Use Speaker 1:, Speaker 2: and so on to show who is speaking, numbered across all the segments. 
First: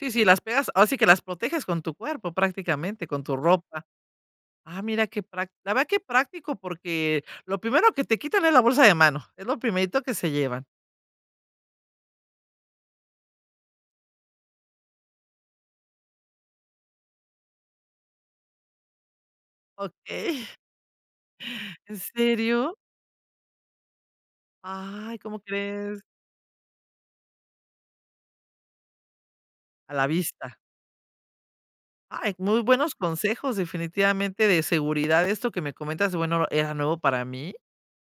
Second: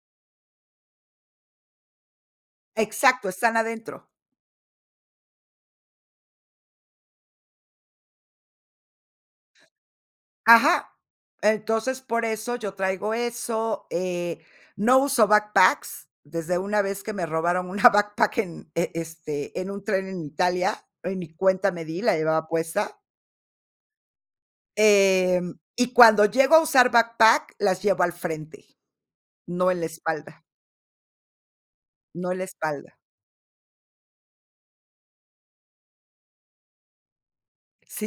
Speaker 1: Sí, sí, las pegas, ahora sí que las proteges con tu cuerpo, prácticamente, con
Speaker 2: Exacto,
Speaker 1: tu
Speaker 2: están
Speaker 1: ropa,
Speaker 2: adentro.
Speaker 1: ah, mira qué prac la verdad qué práctico, porque, lo primero que te quitan es la bolsa de mano, es lo primerito que se llevan.
Speaker 2: Ajá, entonces, por eso yo traigo eso, eh, no uso backpacks desde una vez que me robaron una backpack en, este, en un tren en
Speaker 1: Okey.
Speaker 2: Italia, y ni cuenta me
Speaker 1: ¿En
Speaker 2: di, la llevaba
Speaker 1: serio?
Speaker 2: puesta.
Speaker 1: Ay, ¿cómo
Speaker 2: Em, y
Speaker 1: crees?
Speaker 2: cuando llego a usar backpack, las llevo al frente, no en la
Speaker 1: A la
Speaker 2: espalda.
Speaker 1: vista.
Speaker 2: No
Speaker 1: Ay,
Speaker 2: en la
Speaker 1: muy buenos
Speaker 2: espalda.
Speaker 1: consejos, definitivamente, de seguridad, esto que me comentas, bueno, era nuevo para mí,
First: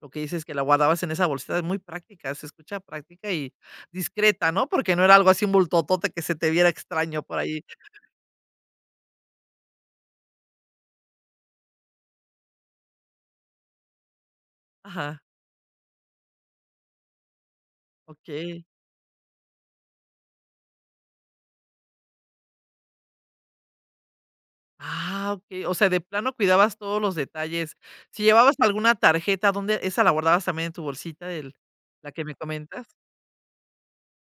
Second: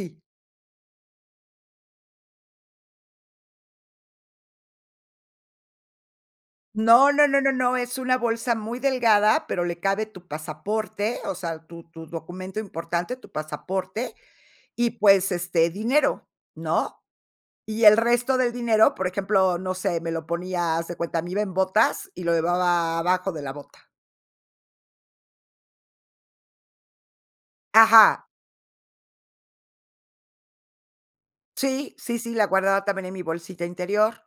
Speaker 1: lo que dices que la guardabas en esa bolsita es muy práctica, se escucha práctica y discreta, ¿no?, porque no era algo así bultotote que se te viera
Speaker 2: No,
Speaker 1: extraño
Speaker 2: no,
Speaker 1: por
Speaker 2: no,
Speaker 1: ahí.
Speaker 2: no, es una bolsa muy delgada, pero le cabe tu pasaporte, o sea, tu tu tu documento importante, tu pasaporte, y
Speaker 1: Ajá.
Speaker 2: pues, este, dinero, ¿no? Y el resto del
Speaker 1: Okey.
Speaker 2: dinero, por ejemplo, no sé, me lo ponía, haz de cuenta, me iba en botas y lo llevaba abajo de la bota.
Speaker 1: Ah, okey, o sea, de plano cuidabas todos los detalles, si
Speaker 2: Ajá.
Speaker 1: llevabas alguna tarjeta, ¿dónde esa la guardabas también en tu bolsita, el,
Speaker 2: Sí,
Speaker 1: la
Speaker 2: sí,
Speaker 1: que
Speaker 2: sí,
Speaker 1: me
Speaker 2: la he guardado
Speaker 1: comentas?
Speaker 2: también en mi bolsita interior,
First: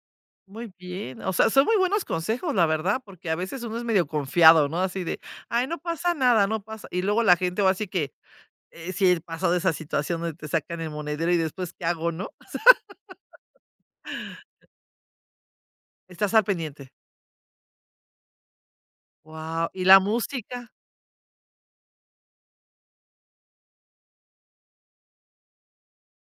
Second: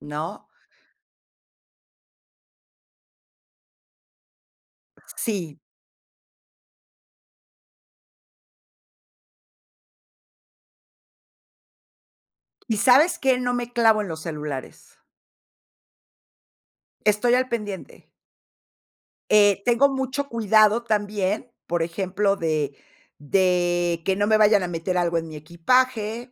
Speaker 2: ¿no?
Speaker 1: Muy bien, o sea, son muy buenos consejos, la verdad, porque a veces uno es medio confiado, ¿no? Así de:
Speaker 2: Sí.
Speaker 1: "Ay, no pasa nada, no pasa", y luego la gente ahora si que sí, he pasado esa situación, te sacan el monedero y después qué hago, ¿no?
Speaker 2: ¿Y sabes qué? No me clavo en los celulares.
Speaker 1: Estás al pendiente.
Speaker 2: Estoy al pendiente. Eh,
Speaker 1: Guau. ¿Y
Speaker 2: tengo
Speaker 1: la
Speaker 2: mucho
Speaker 1: música?
Speaker 2: cuidado también, por ejemplo, de de que no me vayan a meter algo en mi equipaje,